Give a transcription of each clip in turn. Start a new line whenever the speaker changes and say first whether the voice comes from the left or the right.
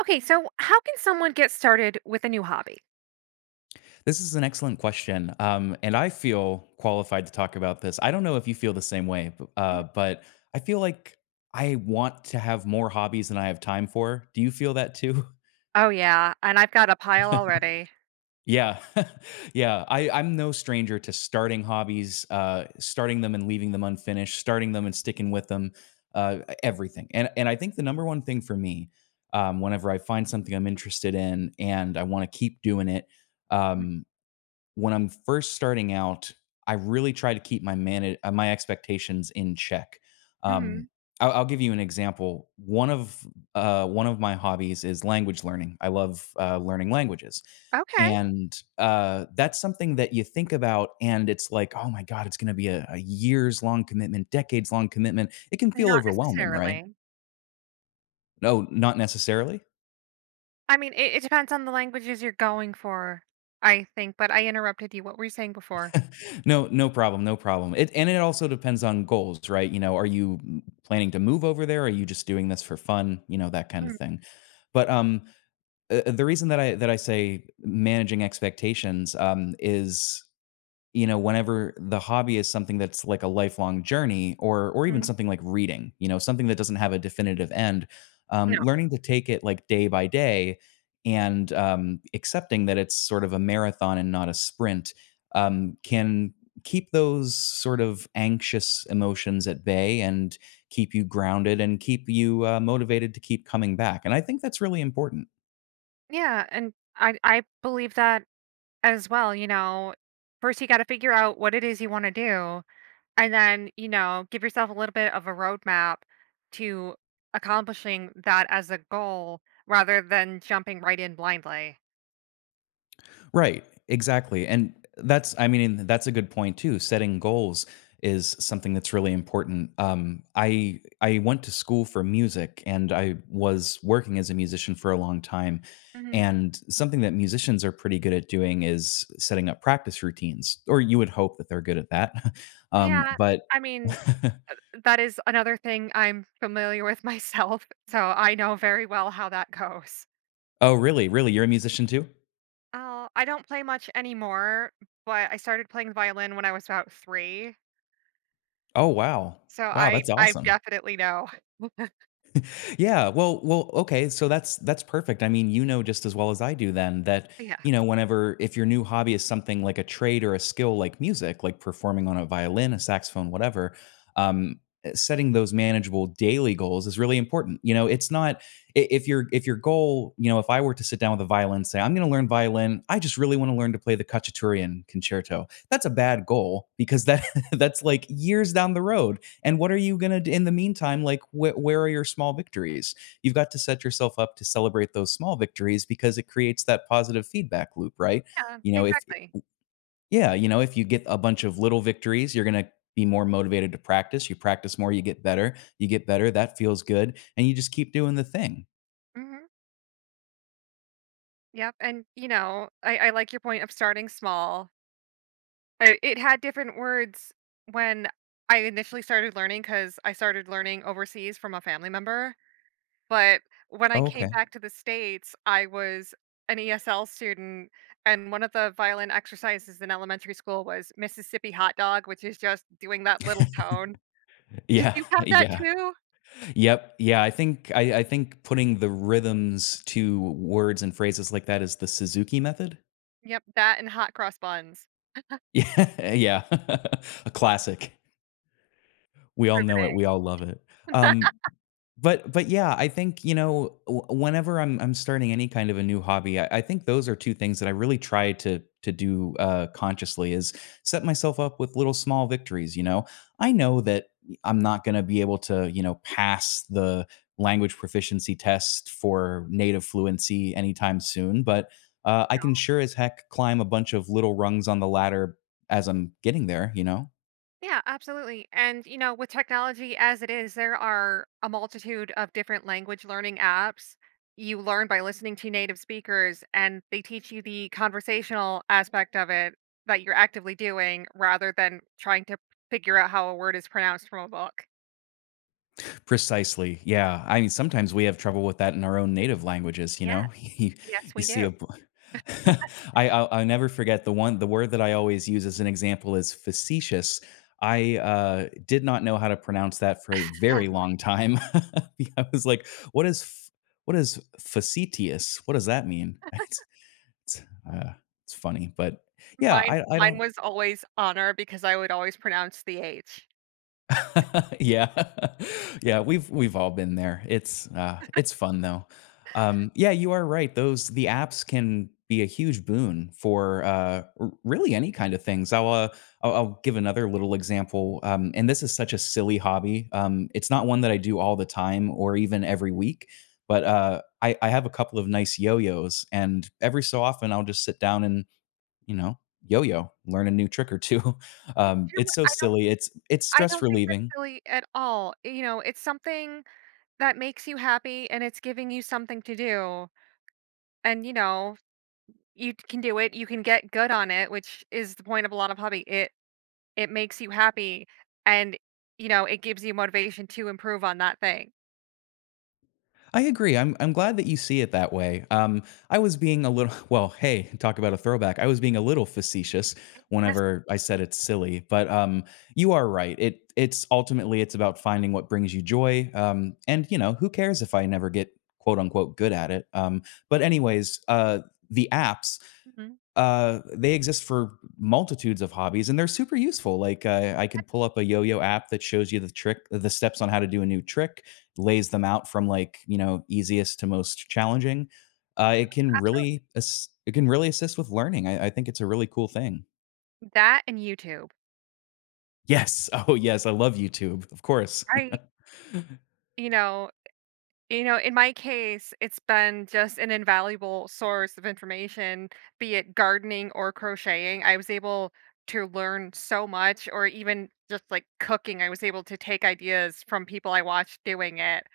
right: Okay, so how can someone get started with a new hobby?
left: This is an excellent question, and I feel qualified to talk about this. I don't know if you feel the same way,
right: Mm.
left: but I feel like I want to have more hobbies than I have time for. Do you feel that too?
right: Oh yeah, and I've got a pile already.
left: Yeah. Yeah. I'm no stranger to starting hobbies, starting them and leaving them unfinished, starting them and sticking with them, everything. And I think the number one thing for me, whenever I find something I'm interested in and I want to keep doing it, um, when I'm first starting out, I really try to keep my expectations in check. Um,
right: Mhm.
left: I'll give you an example. One of my hobbies is language learning. I love learning languages,
right: Okay.
left: and that's something that you think about, and it's like, oh my god, it's going to be a years long commitment, decades long commitment. It can feel
right: Not
left: overwhelming, right?
right: necessarily.
left: No, not necessarily.
right: I mean, it depends on the languages you're going for, I think. But I interrupted you. What were you saying before?
left: No, no problem, no problem. It also depends on goals, right? You know, are you planning to move over there? Are you just doing this for fun? You know, that kind of thing. But the reason that I say managing expectations is, you know, whenever the hobby is something that's like a lifelong journey or even
right: Mhm.
left: something like reading, you know, something that doesn't have a definitive end,
right: No.
left: learning to take it like day by day and accepting that it's sort of a marathon and not a sprint can keep those sort of anxious emotions at bay and keep you grounded and keep you motivated to keep coming back. And I think that's really important.
right: Yeah, and I believe that as well. You know, first you got to figure out what it is you want to do, and then, you know, give yourself a little bit of a roadmap to accomplishing that as a goal rather than jumping right in blindly.
left: Right, exactly. And that's I mean, that's a good point too. Setting goals is something that's really important. I went to school for music and I was working as a musician for a long time.
right: Hmm.
left: And something that musicians are pretty good at doing is setting up practice routines, or you would hope that they're good at that.
right: Yeah.
left: But
right: I mean, that is another thing I'm familiar with myself. So I know very well how that goes.
left: oh, really? Really? You're a musician too?
right: Oh, I don't play much anymore, but I started playing the violin when I was about three.
left: Oh, wow.
right: So
left: Wow,
right: I,
left: that's
right: I
left: awesome.
right: definitely know.
left: Yeah, well, okay, so that's perfect. I mean, you know just as well as I do then that,
right: Yeah.
left: you know, whenever if your new hobby is something like a trade or a skill like music, like performing on a violin, a saxophone, whatever, um, setting those manageable daily goals is really important. You know, it's not if your goal, you know, if I were to sit down with a violin, say, I'm going to learn violin, I just really want to learn to play the Cacciatorian concerto. That's a bad goal because that that's like years down the road and what are you going to do in the meantime? Like, where are your small victories? You've got to set yourself up to celebrate those small victories because it creates that positive feedback loop, right?
right: Yeah,
left: You know, if,
right: exactly.
left: yeah, you know, if you get a bunch of little victories, you're going to be more motivated to practice. You practice more, you get better, you get better. That feels good. And you just keep doing the thing.
right: Hmm. Yep. And, you know, I like your point of starting small. I it had different words when I initially started learning, because I started learning overseas from a family member, but when I
left: Oh,
right: came
left: okay.
right: back to the States, I was an ESL student, and one of the violin exercises in elementary school was Mississippi hot dog, which is just doing that little tone. Did
left: Yeah,
right: you have that
left: yeah,
right: too?
left: yep, yeah. I think putting the rhythms to words and phrases like that is the Suzuki method.
right: Yep, that and hot cross buns.
left: Yeah, yeah. A classic. We all know it,
right: Riveting.
left: we all love it. Um, but yeah, I think, you know, w whenever I'm starting any kind of a new hobby, I think those are two things that I really try to do, consciously is set myself up with little small victories, you know? I know that I'm not gonna be able to, you know, pass the language proficiency test for native fluency anytime soon, but, I can sure as heck climb a bunch of little rungs on the ladder as I'm getting there, you know?
right: Yeah, absolutely. And, you know, with technology as it is, there are a multitude of different language learning apps. You learn by listening to native speakers, and they teach you the conversational aspect of it that you're actively doing rather than trying to figure out how a word is pronounced from a book.
left: Precisely. Yeah. I mean, sometimes we have trouble with that in our own native languages, you
right: Yeah,
left: know? You,
right: yes,
left: you
right: we
left: see
right: do.
left: I'll never forget the word that I always use as an example is facetious. I did not know how to pronounce that for a very long time. I was like, what is facetious? What does that mean? It's, uh, it's funny, but yeah,
right: Mine
left: I
right: mine
left: don't,
right: was always honor because I would always pronounce the H.
left: Yeah. Yeah, we've all been there. It's fun though. Yeah, you are right. Those the apps can be a huge boon for, r really any kind of things. I'll give another little example, and this is such a silly hobby. It's not one that I do all the time or even every week, but, I have a couple of nice yo-yos, and every so often, I'll just sit down and, you know, yo-yo, learn a new trick or two.
right: You know
left: It's
right: what,
left: so
right: I don't
left: silly. It's
right: I
left: stress
right: don't think that's
left: relieving.
right: silly at all. You know, it's something that makes you happy and it's giving you something to do, and you know you can do it, you can get good on it, which is the point of a lot of hobby. It makes you happy, and you know it gives you motivation to improve on that thing.
left: I agree. I'm glad that you see it that way. I was being a little well, hey, talk about a throwback. I was being a little facetious
right: That's—
left: whenever I said it's silly, but you are right. It it's ultimately it's about finding what brings you joy. And you know, who cares if I never get quote unquote good at it? But anyways, the apps
right: mhm.
left: they exist for multitudes of hobbies, and they're super useful. Like, I could pull up a yo-yo app that shows you the steps on how to do a new trick, lays them out from, like, you know, easiest to most challenging. It can
right: So
left: really ass it can really assist with learning. I think it's a really cool thing.
right: that and youtube.
left: Yes. Oh, yes, I love YouTube, of course.
right: I you know You know, in my case, it's been just an invaluable source of information, be it gardening or crocheting. I was able to learn so much, or even just like cooking, I was able to take ideas from people I watched doing it.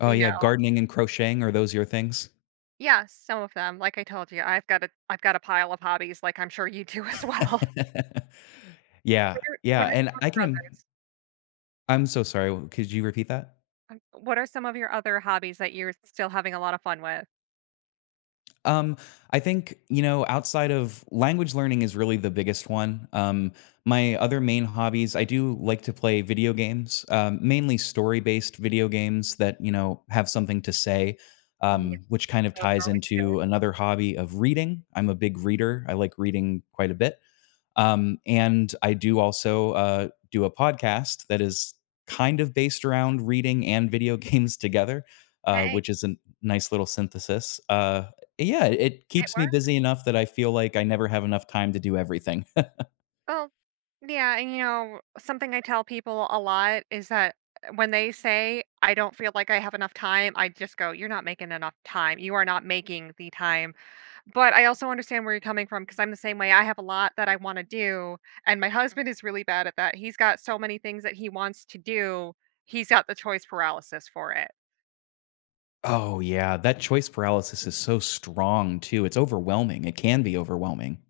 left: Oh,
right: You know,
left: yeah, gardening and crocheting, are those your things?
right: yeah, some of them. Like I told you, I've got a pile of hobbies, like I'm sure you do as well. What
left: Yeah,
right: are,
left: yeah,
right: what are
left: and
right: some of
left: I
right: your
left: can
right: others?
left: I'm so sorry, could you repeat that?
right: What are some of your other hobbies that you're still having a lot of fun with?
left: Um, I think, you know, outside of language learning is really the biggest one. My other main hobbies, I do like to play video games, mainly story based video games that, you know, have something to say,
right: Yes,
left: which kind of
right: those are
left: ties
right: always—
left: into another hobby of reading. I'm a big reader, I like reading quite a bit. And I do also do a podcast that is kind of based around reading and video games together,
right: Hey,
left: which is a nice little synthesis. Yeah, it
right: it
left: keeps me busy enough that I feel like I never have enough time to do everything.
right: well, yeah, and you know, something I tell people a lot is that when they say, I don't feel like I have enough time, I just go, you're not making enough time. You are not making the time. But I also understand where you're coming from because I'm the same way. I have a lot that I want to do. And my husband is really bad at that. He's got so many things that he wants to do, he's got the choice paralysis for it.
left: Oh, yeah. That choice paralysis is so strong, too. It's overwhelming. It can be overwhelming.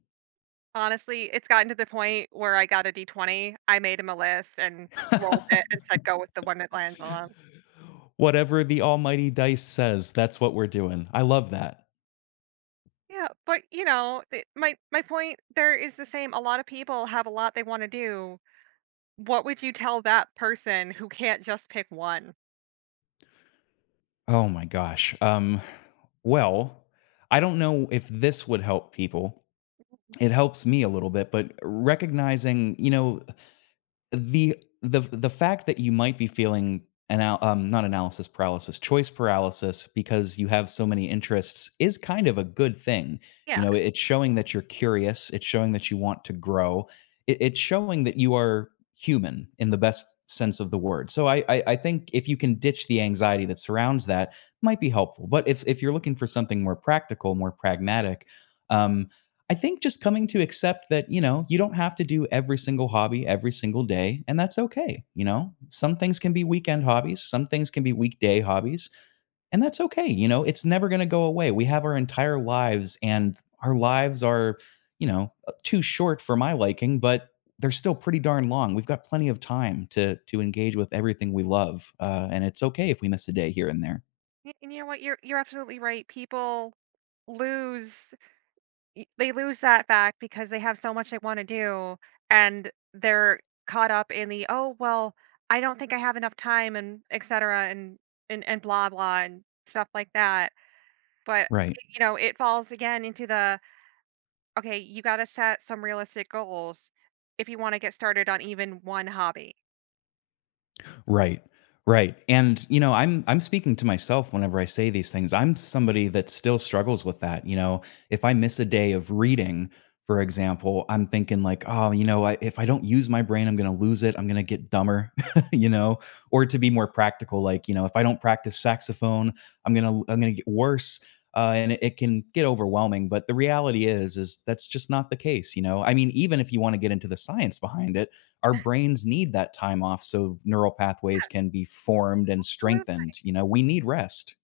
right: Honestly, it's gotten to the point where I got a D20. I made him a list and rolled it and said, go with the one it lands on.
left: Whatever the almighty dice says, that's what we're doing. I love that.
right: Yeah, but you know, my point there is the same. A lot of people have a lot they want to do. What would you tell that person who can't just pick one?
left: Oh my gosh. Well, I don't know if this would help people. It helps me a little bit, but recognizing, you know, the the fact that you might be feeling an not analysis paralysis, choice paralysis because you have so many interests is kind of a good thing.
right: Yeah,
left: You know, it's showing that you're curious, it's showing that you want to grow. It's showing that you are human in the best sense of the word. So I think if you can ditch the anxiety that surrounds that, might be helpful. But if you're looking for something more practical, more pragmatic, um, I think just coming to accept that, you know, you don't have to do every single hobby every single day, and that's okay, you know? Some things can be weekend hobbies, some things can be weekday hobbies, and that's okay, you know? It's never gonna go away. We have our entire lives, and our lives are, you know, too short for my liking, but they're still pretty darn long. We've got plenty of time to engage with everything we love, and it's okay if we miss a day here and there.
right: and you know what? You're absolutely right. People lose they lose that fact because they have so much they want to do, and they're caught up in the oh well, I don't think I have enough time and etc. and and blah blah and stuff like that. But
left: Right.
right: you know, it falls again into the okay, you gotta set some realistic goals if you wanna get started on even one hobby.
left: Right. Right. And you know, I'm speaking to myself whenever I say these things. I'm somebody that still struggles with that, you know. If I miss a day of reading, for example, I'm thinking like, "Oh, you know, if I don't use my brain, I'm going to lose it. I'm going to get dumber." You know, or to be more practical like, you know, if I don't practice saxophone, I'm going to get worse. And it can get overwhelming, but the reality is that's just not the case, you know. I mean, even if you want to get into the science behind it, our brains need that time off so neural
right: Yeah,
left: pathways can be formed and
right: so
left: strengthened. You know, we need rest.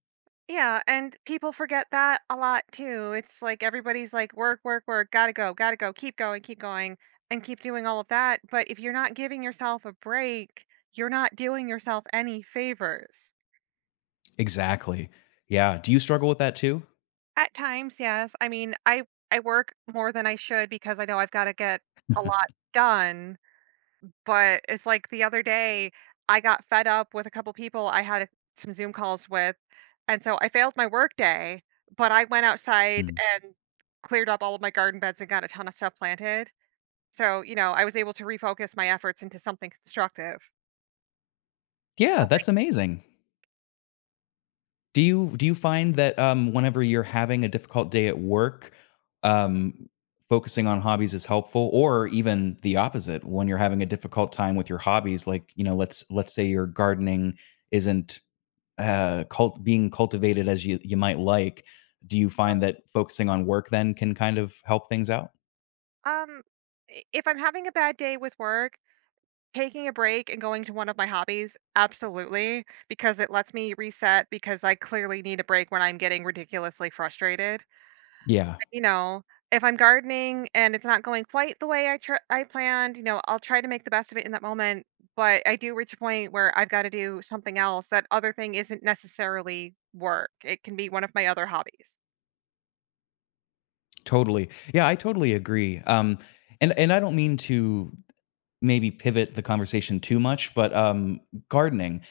right: yeah, and people forget that a lot too. It's like everybody's like, "Work, work, work, gotta go, keep going, and keep doing all of that." But if you're not giving yourself a break, you're not doing yourself any favors.
left: Exactly. Yeah. Do you struggle with that too?
right: At times, yes. I mean, I work more than I should because I know I've gotta get a lot done. But it's like the other day, I got fed up with a couple people I had some Zoom calls with, and so I failed my work day, but I went outside
left: Hmm.
right: and cleared up all of my garden beds and got a ton of stuff planted. So, you know, I was able to refocus my efforts into something constructive.
left: Yeah, that's amazing. Do you find that whenever you're having a difficult day at work, um, focusing on hobbies is helpful, or even the opposite when you're having a difficult time with your hobbies? Like, you know, let's say your gardening isn't cult being cultivated as you might like, do you find that focusing on work then can kind of help things out?
right: Um, if I'm having a bad day with work, taking a break and going to one of my hobbies, absolutely, because it lets me reset because I clearly need a break when I'm getting ridiculously frustrated.
left: Yeah,
right: You know, if I'm gardening and it's not going quite the way I tr I planned, you know, I'll try to make the best of it in that moment, but I do reach a point where I've gotta do something else. That other thing isn't necessarily work. It can be one of my other hobbies.
left: totally. Yeah, I totally agree. And I don't mean to maybe pivot the conversation too much, but gardening.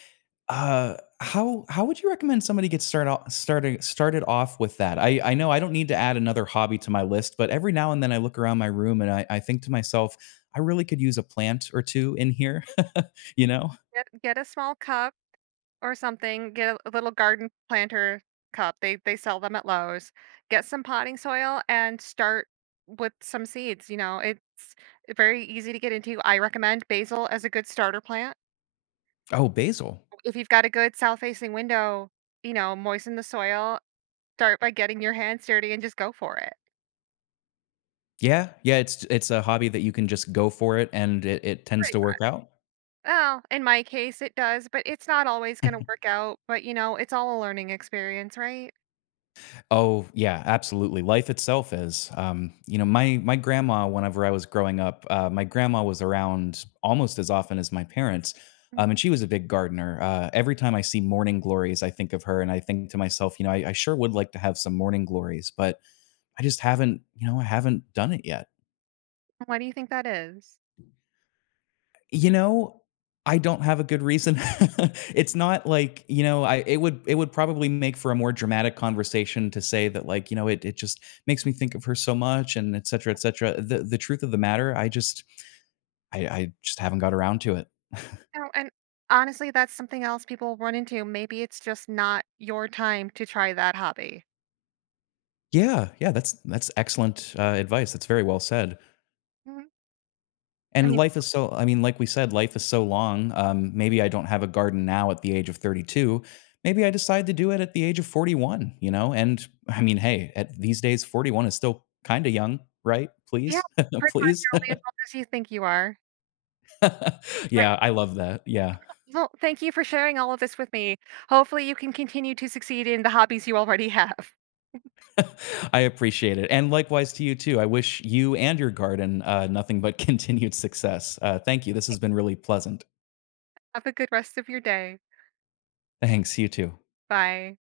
left: Uh, how would you recommend somebody get started off with that? I know I don't need to add another hobby to my list, but every now and then I look around my room and I think to myself, I really could use a plant or two in here, you know?
right: Get a small cup or something, get a little garden planter cup. They sell them at Lowe's. Get some potting soil and start with some seeds, you know, it's very easy to get into. I recommend basil as a good starter plant.
left: Oh, basil.
right: If you've got a good south-facing window, you know, moisten the soil, start by getting your hands dirty and just go for it.
left: Yeah. Yeah, it's a hobby that you can just go for it and it tends
right: Right.
left: to work out.
right: Well, in my case, it does, but it's not always gonna work out, but, you know, it's all a learning experience, right?
left: Oh, yeah, absolutely. Life itself is. You know, my grandma, whenever I was growing up, my grandma was around almost as often as my parents,
right: Mm.
left: and she was a big gardener. Every time I see morning glories, I think of her, and I think to myself, you know, I sure would like to have some morning glories, but I just haven't, you know, I haven't done it yet.
right: Why do you think that is?
left: You know, I don't have a good reason. It's not like, you know, I it would probably make for a more dramatic conversation to say that like, you know, it just makes me think of her so much and et cetera, et cetera. The truth of the matter, I just haven't got around to it.
right: You know, and honestly, that's something else people run into. Maybe it's just not your time to try that hobby.
left: Yeah, yeah, that's excellent, advice. That's very well said.
right: Mhm. I
left: And
right: mean,
left: life is so I mean, like we said, life is so long. Maybe I don't have a garden now at the age of 32. Maybe I decide to do it at the age of 41, you know? And I mean, hey, at these days, 41 is still kind of young, right?
right: yeah,
left: Please,
right: pretty much
left: please.
right: you're only as old as you think you are.
left: Yeah, I love that. Yeah.
right: Well, thank you for sharing all of this with me. Hopefully, you can continue to succeed in the hobbies you already have.
left: I appreciate it. And likewise to you, too. I wish you and your garden nothing but continued success. Thank you. This has been really pleasant.
right: Have a good rest of your day.
left: Thanks. You too.
right: Bye.